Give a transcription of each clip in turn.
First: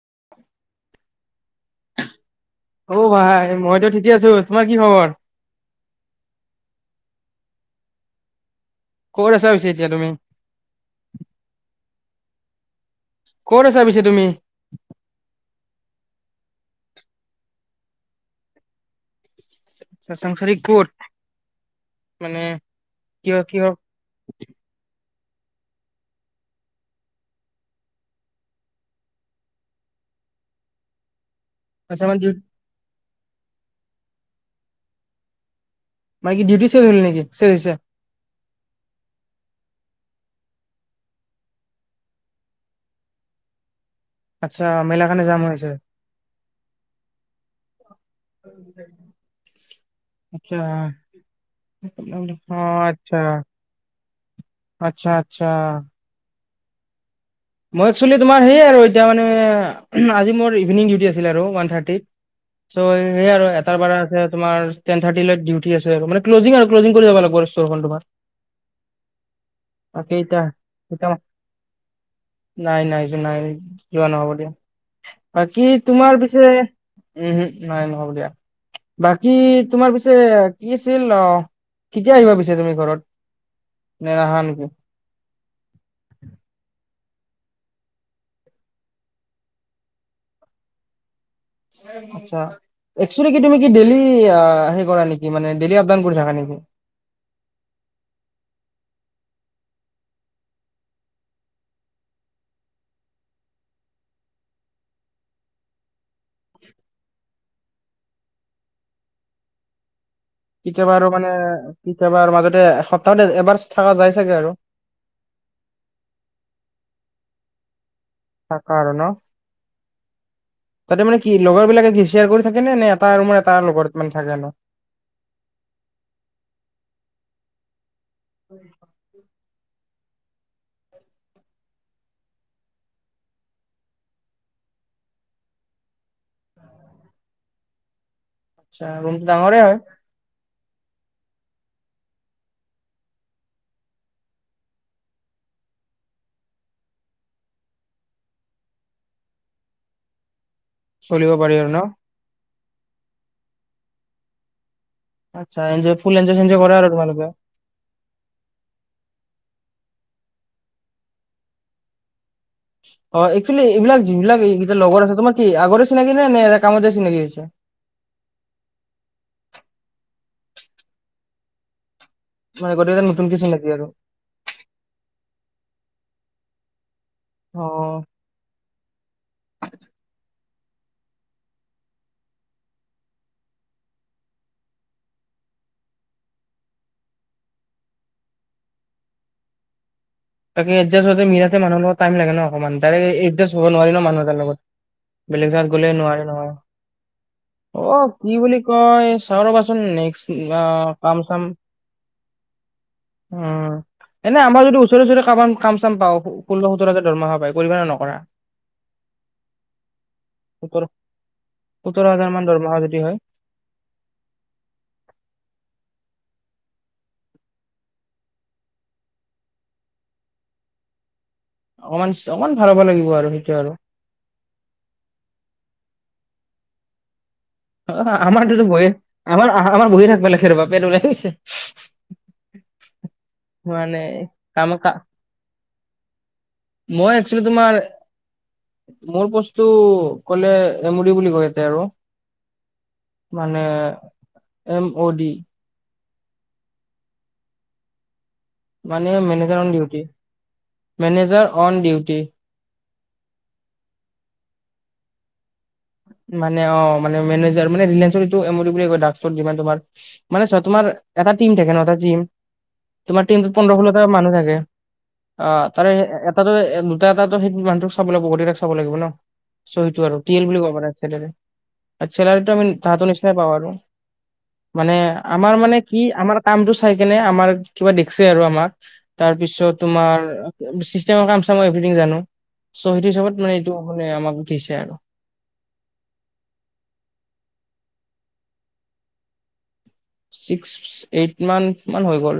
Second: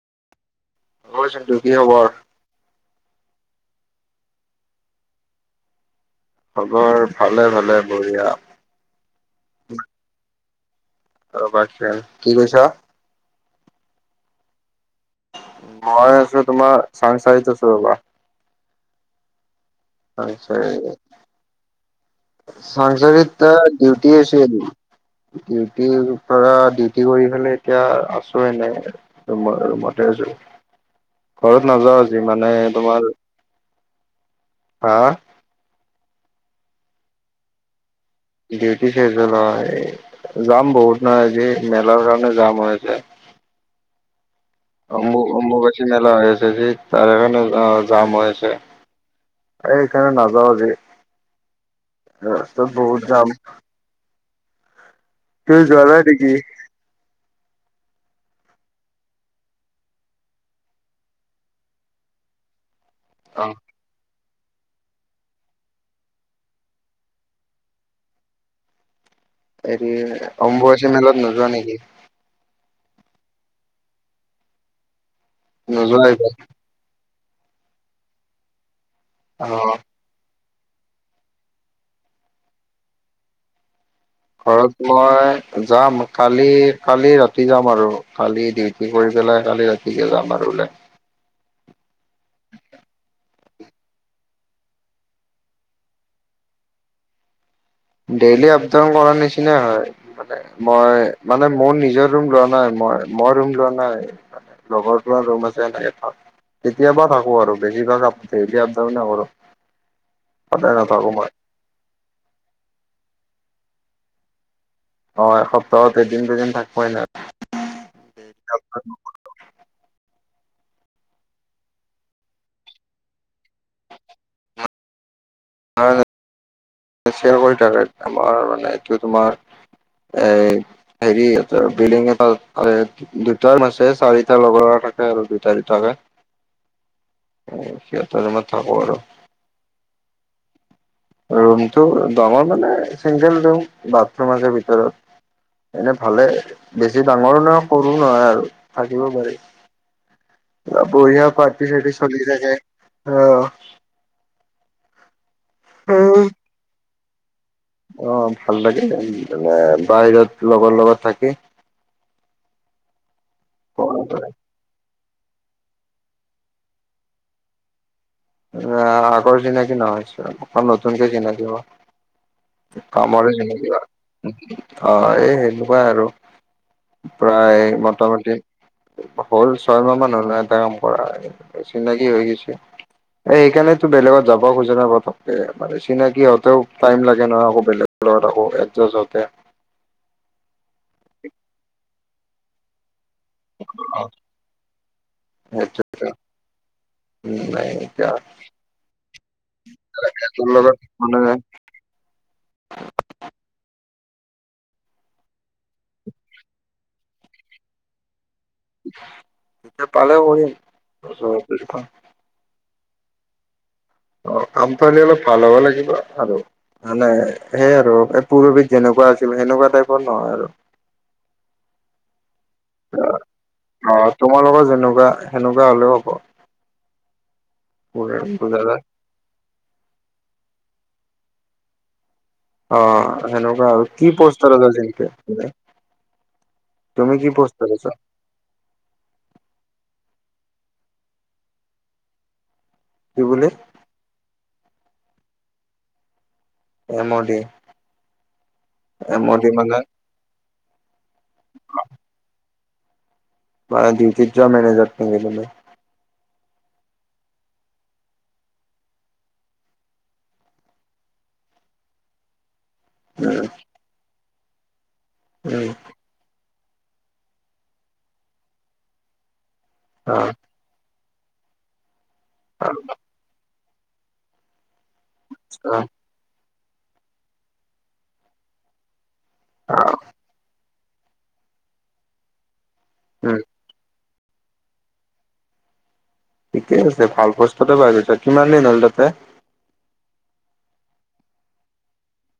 উ [inaudible] ঐ চেণ্টো কি খবৰ? অ ভাই মইতো ঠিকে আছো, তোমাৰ কি খবৰ? খবৰ ভালে ভালে বঢ়িয়া। ক'ত আছা পিছে এতিয়া তুমি? আৰু বাচ্ছা কি কৈছা? ক'ত আছা পিছে তুমি? মই আছো তোমাৰ চাংচাৰত আছো ৰবা। চাংচাৰি আচ্ছা। ক'ত মানে সঞ্চাৰিত কিয় কিয় তাৰ ডিউটি আছে আজি। ডিউটিৰ পৰা ডিউটি কৰি ফালে এতিয়া আছো এনে ৰুম ৰুমতে আছো। [inaudible] ঘৰত নাযাও আজি মানে তোমাৰ হা? মাইকি ডিউটি শেষ হল নেকি শেষ হৈছে। ডিউটি শেষ হল অঁ, এই যাম বহুত নহয় আজি মেলাৰ কাৰণে যাম হৈ আছে। [inaudible] আচ্ছা মেলা অম্বু কাৰণে যাম হৈছে অম্বুবাচী মেলা হৈছে যে, তাৰকাৰণে আহ জাম হৈছে। সেই কাৰণে নাযাওঁ আচ্ছা আজি, অ ৰাস্তা বহুত আচ্ছা জাম। আচ্ছা আচ্ছা তুমি যোৱা নাই নেকি? মই একচুৱেলি তোমাৰ সেয়ে আৰু এতিয়া মানে আজি মোৰ ইভিনিং ডিউটি আছিলে আৰু ওৱান থাৰ্টিত। চ' সেই অ আৰু এটাৰ বাৰ আছে তোমাৰ টেন থাৰ্তী লৈ ডিউটি আছে আৰু মানে ক্লজিং আৰু ক্লজিং কৰি যাব লাগিব আৰু ষ্টৰখন তোমাৰ। হেৰি তাকে এতিয়া অম্বুৱাচী এতিয়া মেলাত নোযোৱা নেকি? নাই নাই নাই যোৱা নহব দিয়া, বাকী নোযোৱা তোমাৰ এইবাৰ? পিছে উম হু নাই নহ'ব দিয়া, বাকী অ। তোমাৰ পিছে কি আছিল অ, কেতিয়া আহিবা পিছে তুমি ঘৰত? নে নাহা নেকি ঘৰত মই যাম কালি কালি ৰাতি যাম আৰু কালি ডিউটি কৰি পেলাই কালি ৰাতিকে যাম আৰু ওলাই। আচ্ছা। একচুলি কি তুমি কি ডেইলি হ কৰা নেকি মান ডেইলি আপ ডাউন কৰি থাকা নেকি? [inaudible] ডেইলি আপডাউন কৰাৰ নিচিনাই হয়, মানে মই মানে মোৰ নিজৰ ৰুম লোৱা নাই ম মই ৰুম লোৱা নাই লগৰ ৰুম আছে এনেকে কেতিয়াবা থাকো আৰু বেছিভাগ আপ ডেইলী আপ ডাউনে কৰো। [inaudible] কেতিয়াবা আৰু মানে, কেতিয়াবাৰ মাজতে সপ্তাহতে এবাৰ থাকা যায় চাগে আৰু। অ এসপ্তাহত এদিন দুদিন থাক পাই ন। তাৰ কাৰণো তাতে মানে কি লগৰ বিলাকে কি শ্বেয়াৰ কৰি থাকে নে নে এটা ৰুমৰ এটা লগৰ মানে থাকে? [inaudible] হয়। শ্বেয়াৰ কৰি থাকে, আমাৰ মানে এইটো তোমাৰ এই হেৰি বি বিল্ডিং এটা দুটা ৰোম আছে, চাৰিটাৰ লগৰ থাকে আৰু দুটা দুটাকে সিহতে ৰোমত থাকো আচ্ছা আৰু ৰুমটো ডাঙৰে হয় ৰুম ত ডাঙৰ মানে চিংগল ৰুম, বাথৰুম আছে ভিতৰত। এনে ভালে, বেছি ডাঙৰো নহয় সৰু নহয় আৰু থাকিব পাৰি। [inaudible] বঢ়িয়া চলিব পাৰি পাৰ্টি আৰু ন চাৰ্টি চলি থাকে আহ। আচ্ছ এঞ্জয় ফুল এন্জয় চঞ্জয় কৰা আৰু তোমালোকে? অ ভাল লাগে [inaudible] বাহিৰত লগৰ লগত থাকি। অ এক্চুৱেলি এইবিলাক যিবিলাক এইকেইটা লগৰ আছে তোমাৰ কি আগৰে চিনাকি ন নাই কামত চিনাকি হৈছা? আগৰ চিনাকি নহয় চ অ নতুনকে চিনাকি হোৱা। মানে গোটেইকেইটা কামৰো নতুনকে চিনাকি আৰু অ এই সেনেকুৱাই আৰু। প্ৰায় অ। মোটামুটি হ'ল ছয়মাহ মান হলে কাম কৰা চিনাকি হৈ গৈছে। এ সেইকাৰণেতো বেলেগত যাব খোজে ন পতককে মানে চিনাকি হতেও টাইম লাগে নহয় আকৌ বেলেগ লগত আকৌ একজাৰ্জ হ‌ওতে তাকে এডজাষ্ট হওঁতে মিলাটে মানুহ লগত টাইম লাগে ন অকণমান, তাৰেই একজাৰ্জ হ'ব নোৱাৰি ন মানুহ এটাৰ লগত বেলেগ যেগাত গ'লে সেইটোৱেটো নোৱাৰি নহয়। নাই অ এতিয়া কি বুলি কয় চাও ৰ'বাচোন নেক্স তোৰ লগত আহ কাম মানে চাম উম। এনে আমাৰ যদি ওচৰে ওচৰে কাম কাম চাম পাও, ষোল্ল সোতৰ হাজাৰ ধৰমহা পায় কৰিবা নে নকৰা? এয়া পালে সোতৰ কৰিম [unintelligible] সোতৰ হাজাৰ মান দৰমহা যদি হয়। কাম পালে অলপ ভাল হ'ব লাগিব আৰু। মানে সেই আৰু এই পুৰবিধ যেনেকুৱা আছিল সেনেকুৱা টাইপৰ নহয় আৰু। [inaudible] অকমান ভাল হ'ব লাগিব আৰু সেইটোৱে আৰু। অ তোমাৰ লগত যেনেকুৱা সেনেকুৱা হলেও হব। অ আমাৰ এইটো হয়ই আমাৰ আহ আমাৰ বহি থাকিব লাগে ৰবা পেট ওলাই গৈছে [unintelligible] [unintelligible] অ সেনেকুৱা আৰু মানে কি পষ্টাৰ কাম কা যেক [unintelligible] মই একচলি তোমাৰ আছা মোৰ বস্তু [unintelligible] ক'লে এমৰি বুলি কয় এতিয়া আৰু কি বুলি মানে M O D [unintelligible] M O D. মানে manager on duty manager on duty. মাৰ ডিউটিত যোৱা মিনেজাৰ ম গি [unintelligible] তই মানে অ মানে মেনেজাৰ মানে ৰিলেঞ্চৰ এইটো এম অ দি বুলিয়ে কয়, যিমান তোমাৰ মানে চোৱা তোমাৰ এটা টিম থাকে ন এটা টিম তোমাৰ উম টিমটোত পোন্ধৰ ষোল্লটা মানুহ থাকে আহ উম তাৰে তাত দুটা এটাতো সেইটো মানুহটোক চাব লাগিব ন, গোটেই কেইটাক চাব লাগিব ন সেইটো আৰু অ ল বুলি ক [unintelligible] চেলাৰিটো আমি তাহতো নিচিনাই পাওঁ আৰু মানে [unintelligible] আমাৰ আচ্ছা মানে কি আমাৰ কামটো চাই কেনে আমাৰ কিবা দেখছে আৰু আমাক তাৰ পিছত অ তোমাৰ চিষ্টেম ৰ কাম মই এভথিং জানো চ সেইটো চবত উম মানে এইটো [unintelligible] ম আমাক ভষে আৰু [unintelligible] ঠিকেই আছে ভাল প্ৰস্তাতে পাই গৈছা কিমান দিন হ'ল তাতে? ছিক্স এইট মান মান হৈ গ'ল।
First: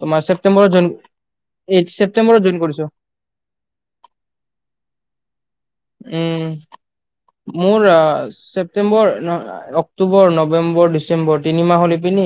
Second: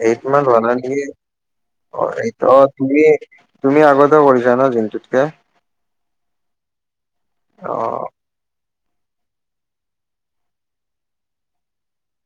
তোমাৰ এইট মান ছেপ্তেম্বৰত জইন [unintelligible] এই অ ছেপ্তেম্বৰত এইটো জইন কৰিছো তুমি তুমি আগতেও কৰিছা ন দিনটোতকে? উম মোৰ অ। চেপটেম্বৰ অক্টোবৰ নৱেম্বৰ ডিচেম্বৰ তিনিমাহ হ'ল এইপিনে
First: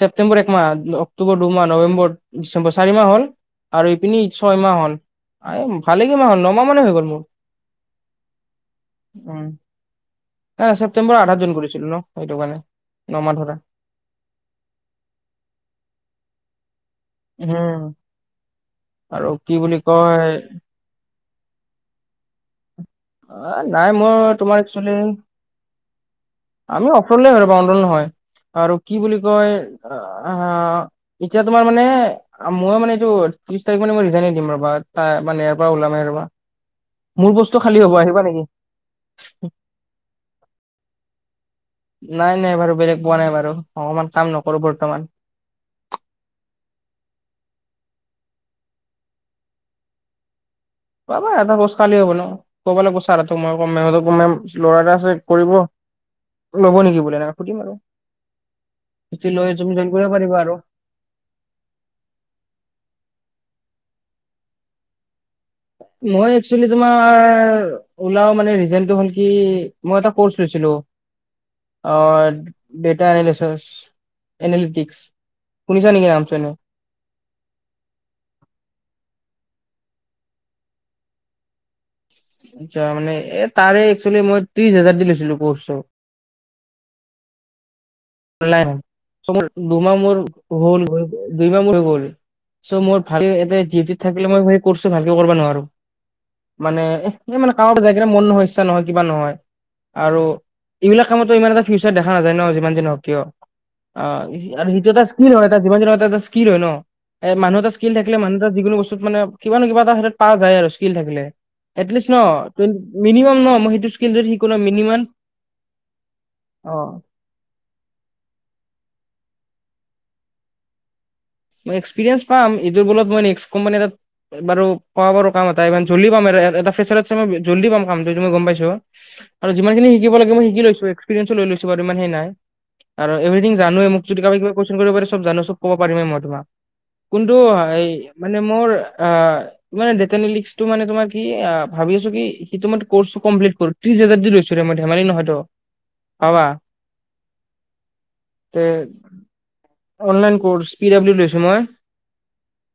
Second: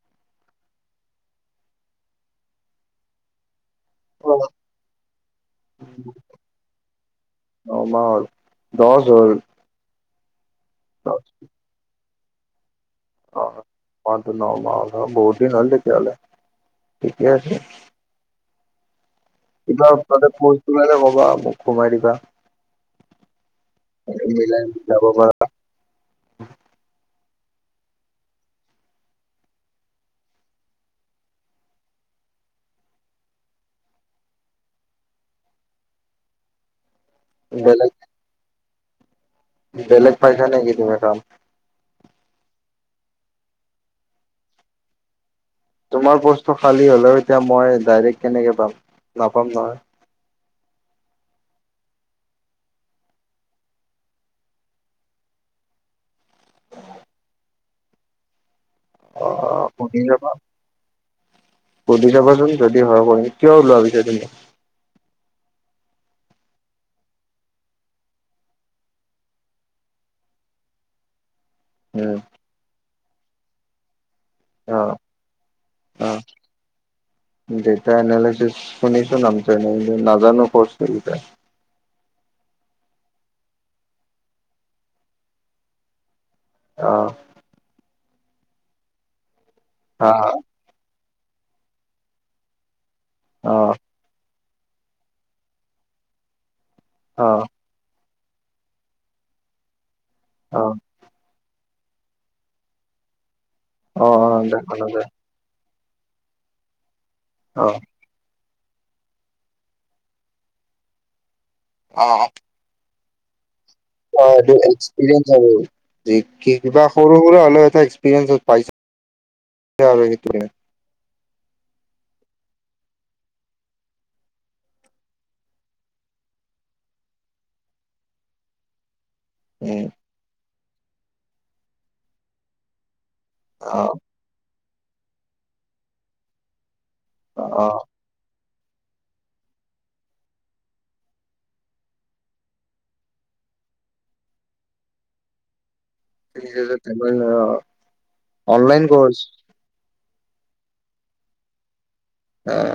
ছেপ্টেম্বৰ একমাহ অক্টোবৰ দুমাহ নৱেম্বৰ ডিচেম্বৰ চাৰি মাহ হ'ল। আৰু ইপিনি ছয়মাহ হল এ ভালেক মাহ হল নমাহ মানে হৈ গ'ল মোৰ। অমাহ হল দহ হ'ল হ ছেপ্তেম্বৰ আধাত জইন কৰিছিলো ন এইটো কাৰণে। নমাহ ধৰা আহ পটো ন ম বহুত দিন হল তেতিয়া হলে। ঠিকে আছে। উম, আৰু কি বুলি কিবা কয় তাতে প্র কিবা মোক সোমাই দিবা অ নাই মই তোমাৰ মিলাই একচলি যাব আমি অণ্ডল হয় [unintelligible] আৰু কি বুলি কয় আহ এতিয়া তোমাৰ মানে মই মানে এইটো ত্ৰিশ তাৰিখ মানে মই ৰিজাইৰ্ণ দিম ৰবা তাৰপৰা ওলামেই ৰবা মোৰ বস্তু পাৰি খালী বেলেগ হ'ব আহিবা নেকি বেলেগ পাইচা নেকি তুমি কাম নাই নাই বাৰু বেলেগ পোৱা নাই বাৰু অকমান কাম নকৰো বৰ্তমান তোমাৰ পষ্টটো খালী হলেও এতিয়া মই ডাইৰেক কেনেকে পাম নাপাম নহয় পাবা এটা পোষ্ট খালী হ'ব ন ক'ব লাগিব ছাৰ হতেক মই কম ল'ৰা এটা আছে কৰিব ল'ব নেকি বোলে এ সুধিম আৰু অ তেতিয়া লৈ তুমি জইন সুধি কৰিব লবা পাৰিবা আৰু সুধি চাবাচোন যদি হয় কৰিম কিয় ওলোৱা পিছে তুমি মই একচলী তোমাৰ ওলাও মানে হল কি মই এটা কৰ্চ লৈছিলো অ উম ডেটা এনালিচছ এনালিটিক অ' শুনিছা নেকি অ' নাম এনেই ডেটা এনালিচিচ শুনিছোন নামটো নাজানো কত কি বিষয়ে যোৱা মানে এ তাৰে এক্সচুৱেলি মই ত্ৰিশ হাজাৰ দি লৈছিলো কৰ্চ আহ নাই মোৰ দুমাহ হা মোৰ হ'ল হৈ দুইমাহ মোৰ হৈ গল চৌ মোৰ ভাল এ অ' থাকিলে মই সি কৰ্চ ভালকে কৰিব নোৱাৰো মানে এ অ' মানে ক জাবা মোৰ সমস্যা নহয় কিবা নহয় আৰু অ' এইবিলাক কামতো ইমান এটা ফিউচাৰ দেখা নাযায় ন যিমান য হওঁক কিয় অ অ' আৰু দেখা সিটো এটা নাযায় ইক্লি হয়। জীমান ৰোদত স্কিল হয় ন মানুহ এটা অ' ইস্ক থাকে মানুহ ক্ষেত্ৰত যিকোনো যোনো বস্তু মানে কিবা কিবা এটা পা যায় আৰু ষ্টস্কি থাকিলে মিনিমাম ন মই সেই হয় এক্সপ্ৰেছ আৰু কিবা অ' সৰু সুৰা হলেও এক্সপ্ৰেছ পাইচা তুলে [unintelligible] মই এক্সপিৰিয়েঞ্চ পাম এইটোৰ বলত মই নেক্সট কোম্পানী এটাত বাৰু কোৱা বাৰু কাম এটা ই জলি পাম আৰু এটা ফেচত মই জল্লদি পাম কামু মই গম পাইছো। আৰু যিমানখিনি উম শিকিব লাগে মই শিকি লৈছো। এক্সপিৰিয়েন লৈ লৈছো ব ইমান সেই নাই আৰু এভেৰিং জানোৱে, অ' মোক যদি কিবা কিবা কোযেচ কৰিব পাৰেিব জানো চব পাৰিমে মই তোমাক কোনটো অ' এই মানে। [unintelligible] ত্ৰিছ হাজাৰ দিছো মই ধেমালি নহয় তো এিছ হাজাৰ ধেমালি নহয় তে online course. Online course, P W লৈছো মই। আহ।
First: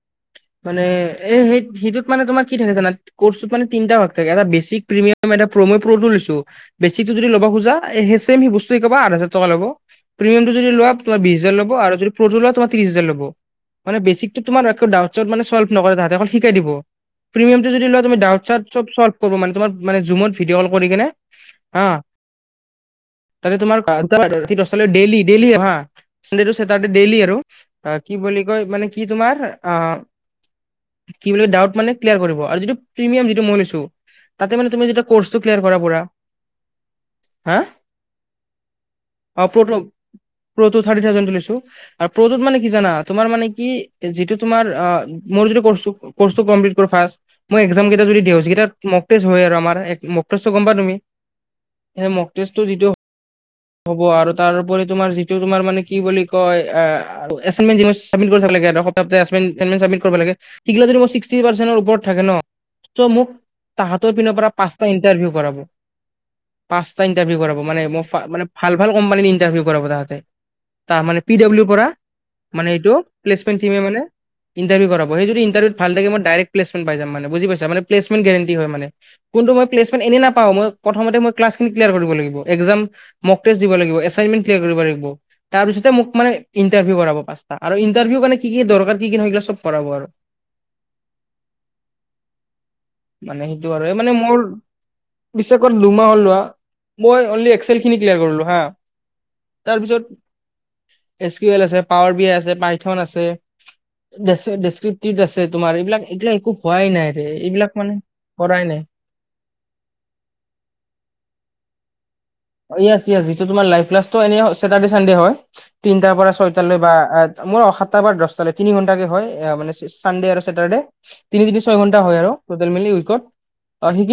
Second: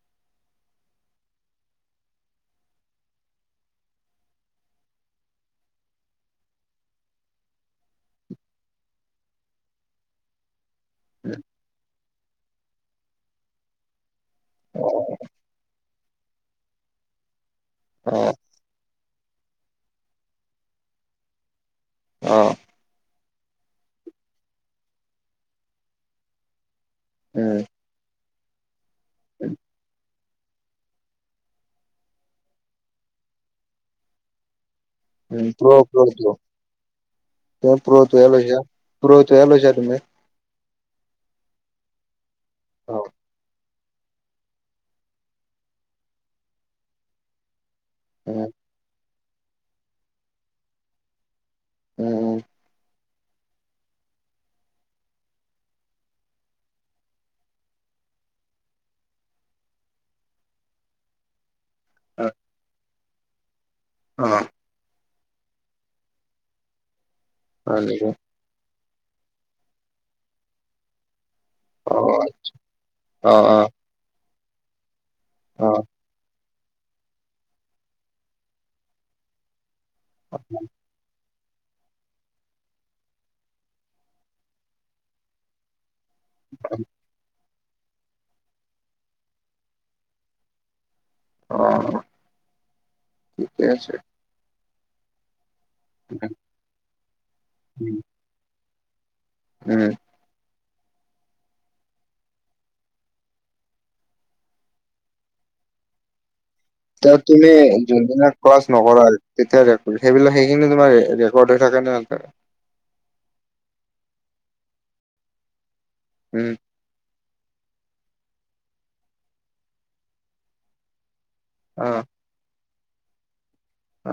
[unintelligible] মানে এ সেই সেইটোত মানে তোমাৰ কি থাকে জানা কৰ্চত মানে তিনিটা ভাগ থাকে, এটা বেচিক প্ৰিমিয়াম এ তো মই প্ৰতো লৈছো বিস্ক লব খোজা এই মেচ একেই বস্তু আঠা। হাজাৰ লৱ প্ৰিয়াম যদি লোৱা তোমাৰ বিশ হাজাৰ ল'ব আৰু যদি প্ৰতোৰ ত্ৰিছ হাজাৰ ল'ব। মানে বেছিক তমল্ অ নকৰে তাহতেকল শিকাই দিব প্ৰিমিয়ামটো যদি লোৱা অ তুমি ডল [unintelligible] [unintelligible] কব মানে তোমাৰ জোমত ভিদিঅ ক কৰি কিনে হা আহ। তাতে তোমাৰেই ডেইলী তাতে ডেইলি আৰু, উম কি বুলি কয়, মানে কি তোমাৰ অ ডাউট মানে ক্লাৰ কৰিব। আৰু যিটো প্ৰিমিয়াম যিটো মই লৈছো। তাতে মানে তুমিটা কৰ্চটো ক্লিয়াৰ কৰা পোৰা তই পো তই লৈ পু [unintelligible] অ এল ছ প্ৰ তুমি প্ৰটো থাৰ্টি থাওজেণ্ডটো লইছো আৰু প্ৰটোত মানে কি জানা, অ তোমাৰ মানে কি যিটো তোমাৰ আ মোৰ যিটো কৰ্ছটো কৰ্ছটো কম্প্লিট ৰখাই মই এক জাম কেইটা যদি দিওঁ উম যিকেইটাত মক টেষ্ট হয় আৰু আমাৰ এক মক টেষ্টো গম পোৱা তুমি? সেই মক উম টেষ্টটো যিটো হ'ব আৰু তাৰওপৰি তোমাৰ যি তোমাৰ মানে কি বুলি কয় এ এচাইনমেণ্ট যিবোৰ চাবমিট কৰি থাকিলে গে এটা সপ্তাহতে এচাইনমেণ্ট এচাইনমেণ্ট চাবমিট কৰিব লাগে। থাকে সিগিলা যদি মই ছিক্সটি পাৰ্চেণ্টৰ ওপৰত থাকেন, ত মোক তাহতৰ অ পিনৰ পৰা পাঁচটা ই টাৰভিউ কৰাব, পাঁচটা ইণ্টাৰভিউ কৰাব হয় মানে মই নেকি ফাঁ মানে ফাঁ ভাল ভাল কোম্পানীত ইণ্টাৰভিউ কৰাব তাহাতে, তাৰ মানে পি ডাব্লিউৰ পৰা, অ মানে এইটো অ প্লেচমেণ্ট অ টিমে মানে ইণ্টাৰভিউ কৰাব। হয়েই যদি অ ইণ্টাৰভিওত ভালে থাকে, মই ডাইৰেক্ট প্লেছমেণ্ট পাই যাম মানে বুজি পাইছ মানে প্লেছমেণ্ট গেৰেণ্টি হয় মানে। কোনটো মই প্লেচমেট এনেই নাপাওঁ মই প্ৰথমতে মই ক্লাছখিনি ক্লিয়াৰ কৰিব লাগিব, একজাম মক টেষ্ট দিব লাগিব, এচাইনমেণ্ট ক্লিয়াৰ কৰিব লাগিব, তাৰপিছতে মোক মানে ইণ্টাৰভিউ কৰাব পাঁচটা আৰু ইন্টাৰভিউ মানে কি কি দৰকাৰ কি কি নহয় এইবিলাক চব কৰাব আৰু। অ মানে ঠিকে সেইটো আৰু আছে এই মানে মোৰ পিছে কত দুমাহ হলোৱা মই অনলি এক্সেল খিনি ক্লিয়াৰ কৰিলো হা উম তাৰপিছত এচ কিউ এল আছে, পাৱাৰ বি আই আছে, পাইথন আছে ডেচ ডেচক্ৰিপ্টিত আছে তোমাৰ এইবিলাক এ একো হোৱাই নাই তেওঁ ৰে তুমি এইবিলাক মানে যোনদিনা ক্লাছ কৰাই নাই নকৰা তেতিয়া ৰে সেইবিলাক সেইখিনি তোমাৰ ৰেকৰ্ড হৈ থাক ানে [unintelligible] অ য়েচ য়েচ যিটো তোমাৰ লাইভ ক্লাছটো এনে চেটাৰ্ডে চানডে হয়। তিনটাৰ পৰা উম ছয়টালৈ বা মোৰ অসা টা বাৰ দচটালৈ তিনি ঘন্টাকে হয় এ মানে চানডে আৰু ছেটাৰডে, তিনি তিনি ছয় অ ঘন্টা হয় আৰু টোটেল মিলি উইকট,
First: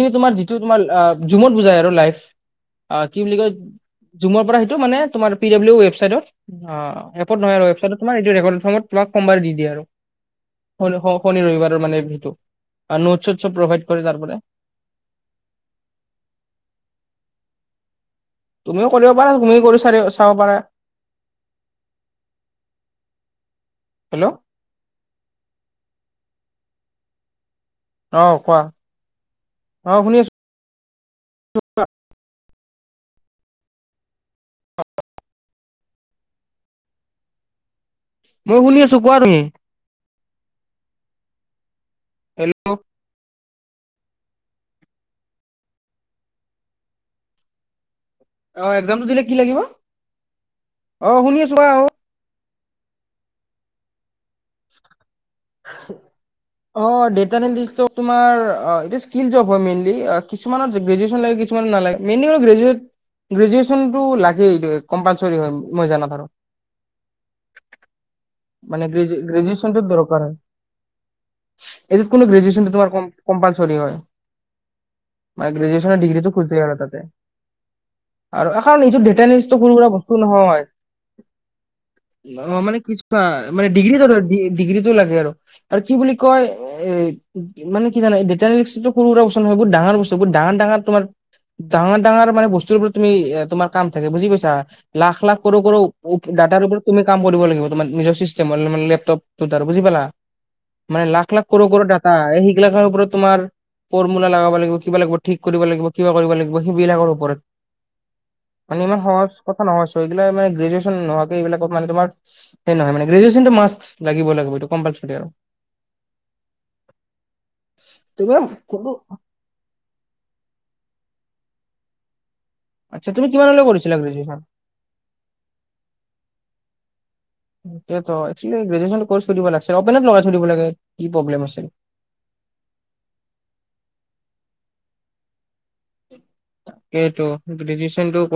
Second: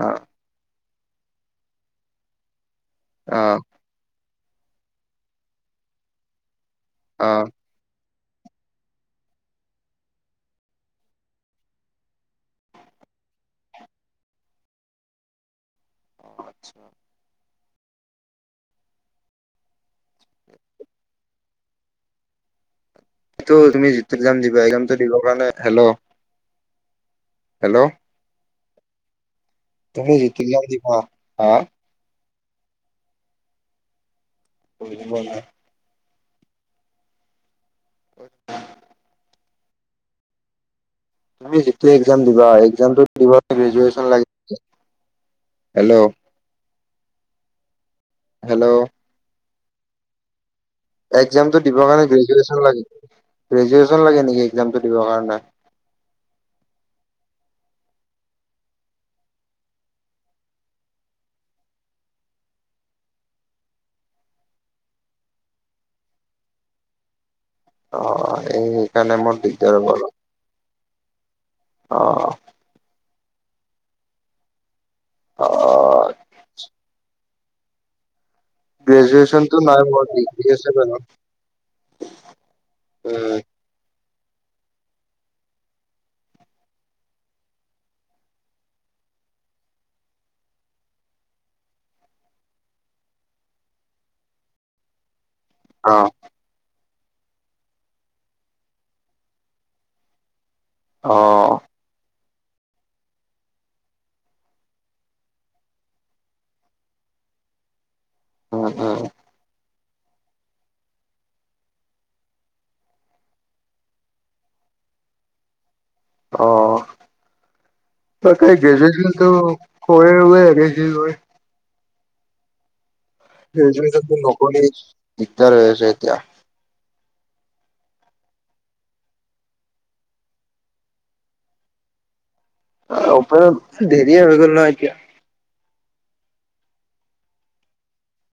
অ তোমাৰ যিটো তোমাৰ আ জুমত বুজাই আৰু লাইফ। অ কি বুলি কয় জুমৰ পৰা সেইটো মানে তোমাৰ পি ডাব্লিউ ৱেবচাইটত অ অ এপত নহয় আৰু ৱেবছাইটত তোমাৰ এইটো ৰেকৰ্ডৰ সময়ত তোমাক সোমবাৰ দি দিয়ে আৰু। শ শনি ৰবিবাৰৰ মানে এই বিটো আৰু নোট চোট চব প্ৰভাইড কৰে তাৰ পৰা। [unintelligible] অ আচ্ছা। তুমিও কৰিব পাৰা তুমি কৰি চাৰি চাব পাৰা। সেইটো তুমি যিটো হেল্ল' একজাম দিবা একজামটো দিবৰ কাৰণে হেল্ল? হেল্ল' অহ কোৱা? অ তুমি শুনি যিটো ইকজাম দিবা হা? ফুৰিব না। মই শুনি আছো কোৱা তুমি? তুমি যিটো একজাম দিবা হেল্ল' একজামটো দিব গ্ৰেজুৱেচন লাগে, হেল্ল'? অ হেল্ল' একজামটো দিলে কি লাগিব? অ শুনি আছো একজামটো কোৱা দিবৰ কাৰণে গ্ৰেজুৱেছন লাগে, গ্ৰেজুৱেচন লাগে নে অ ডেটা নে দিছ তো তোমাৰ আ এইটো ইচ স্কিল জব হয় মেইনলি, কিছুমানত গ্ৰেজুৱেচন লয় কিছুমান নালাগে, মেনুৱেল গ্ৰেজুৱেট গ্ৰেজুৱেচনটো লাগেই কম্পালচৰি হয় মই জানাত আৰু। অ এই মানে সেইকাৰণে গ্ৰেজু মোৰ দিগদাৰ গ্ৰেজুৱেনচনটো হ'ব অলপ দৰকাৰ হয়, অ এইটো কোনো গ্ৰেজুৱেচন তোমাৰ কম কমপালচৰি হয়, অ মানে গ্ৰেজুৱেছনৰ ডিগ্ৰীটো খোজে আৰু তাতে। আৰু এখাৰ নিজৰ গ্ৰেজুৱেচনটো ডেটালিষ্টো কোনো সৰু নাই সুৰা মোৰ বস্তু ডিগ্ৰী নহয় আছে বাৰু মানে কি অ উম মানে ডিগ্ৰীটো ডিগ্ৰীটো লাগে আৰু, আৰু কি বুলি কয় এ মানে কি জানে এই ডেটালিষ্টো সৰু সুৰা চন সেইবোৰ ডাঙৰ বস্তুত ডাঙৰ ডাঙৰ তোমাৰ ডাঙৰ ডাঙৰ মানে বস্তুৰ পৰা তুমি তোমাৰ কাম থাকে বুজি পাইছা, লাখ লাখ সৰু সৰু অ ডাটাৰ ওপৰত তুমি কাম কৰিব লাগিব। তোমাৰ নিজৰ চিষ্টেমৰ মানে লেপটপটো তাৰ বুজি পালা, মানে অ লাখ লাখ কৰল কৰল ডাটা সেইগিলাখ ওপৰত তোমাৰ। ফৰ্মুলা লগাব লাগিব, কিবা লাগিব ঠিক কৰিব লাগিব কিবা কৰিব লাগিব সেইবিলাকৰ ওপৰত। উম মানে উম ইমান সহজ কথা নহয় ছ এইবিলাক মানে গ্ৰেজুৱেচন নোহোৱাকে এইবিলাকত মানে তোমাৰ। সেই নহয় মানে গ্ৰেজুৱেচনটো মাষ্ট লাগিব লাগিব এইটো কম্পালচৰি আৰু। অ তুমি ত ক কোনটো গ্ৰেজুচনটো কৰে কি লৈ। আচ্ছা তুমি কিমানলৈ কৰিছিলা গ্ৰেজুৱেযচনটো গ্ৰেজুৱেচন? নকৰে দিকদৰ হৈ আছে এতিয়া। এ তয় গ্ৰেজুৱেচনটো কলোচ আছে অপেন লগায় থব লাগে, কি প্ৰব্লেম আছে? [unintelligible] অপেনত দেৰি হৈ গ'ল ন এতিয়া। তাকেইটো গেড্ৰেজচন টো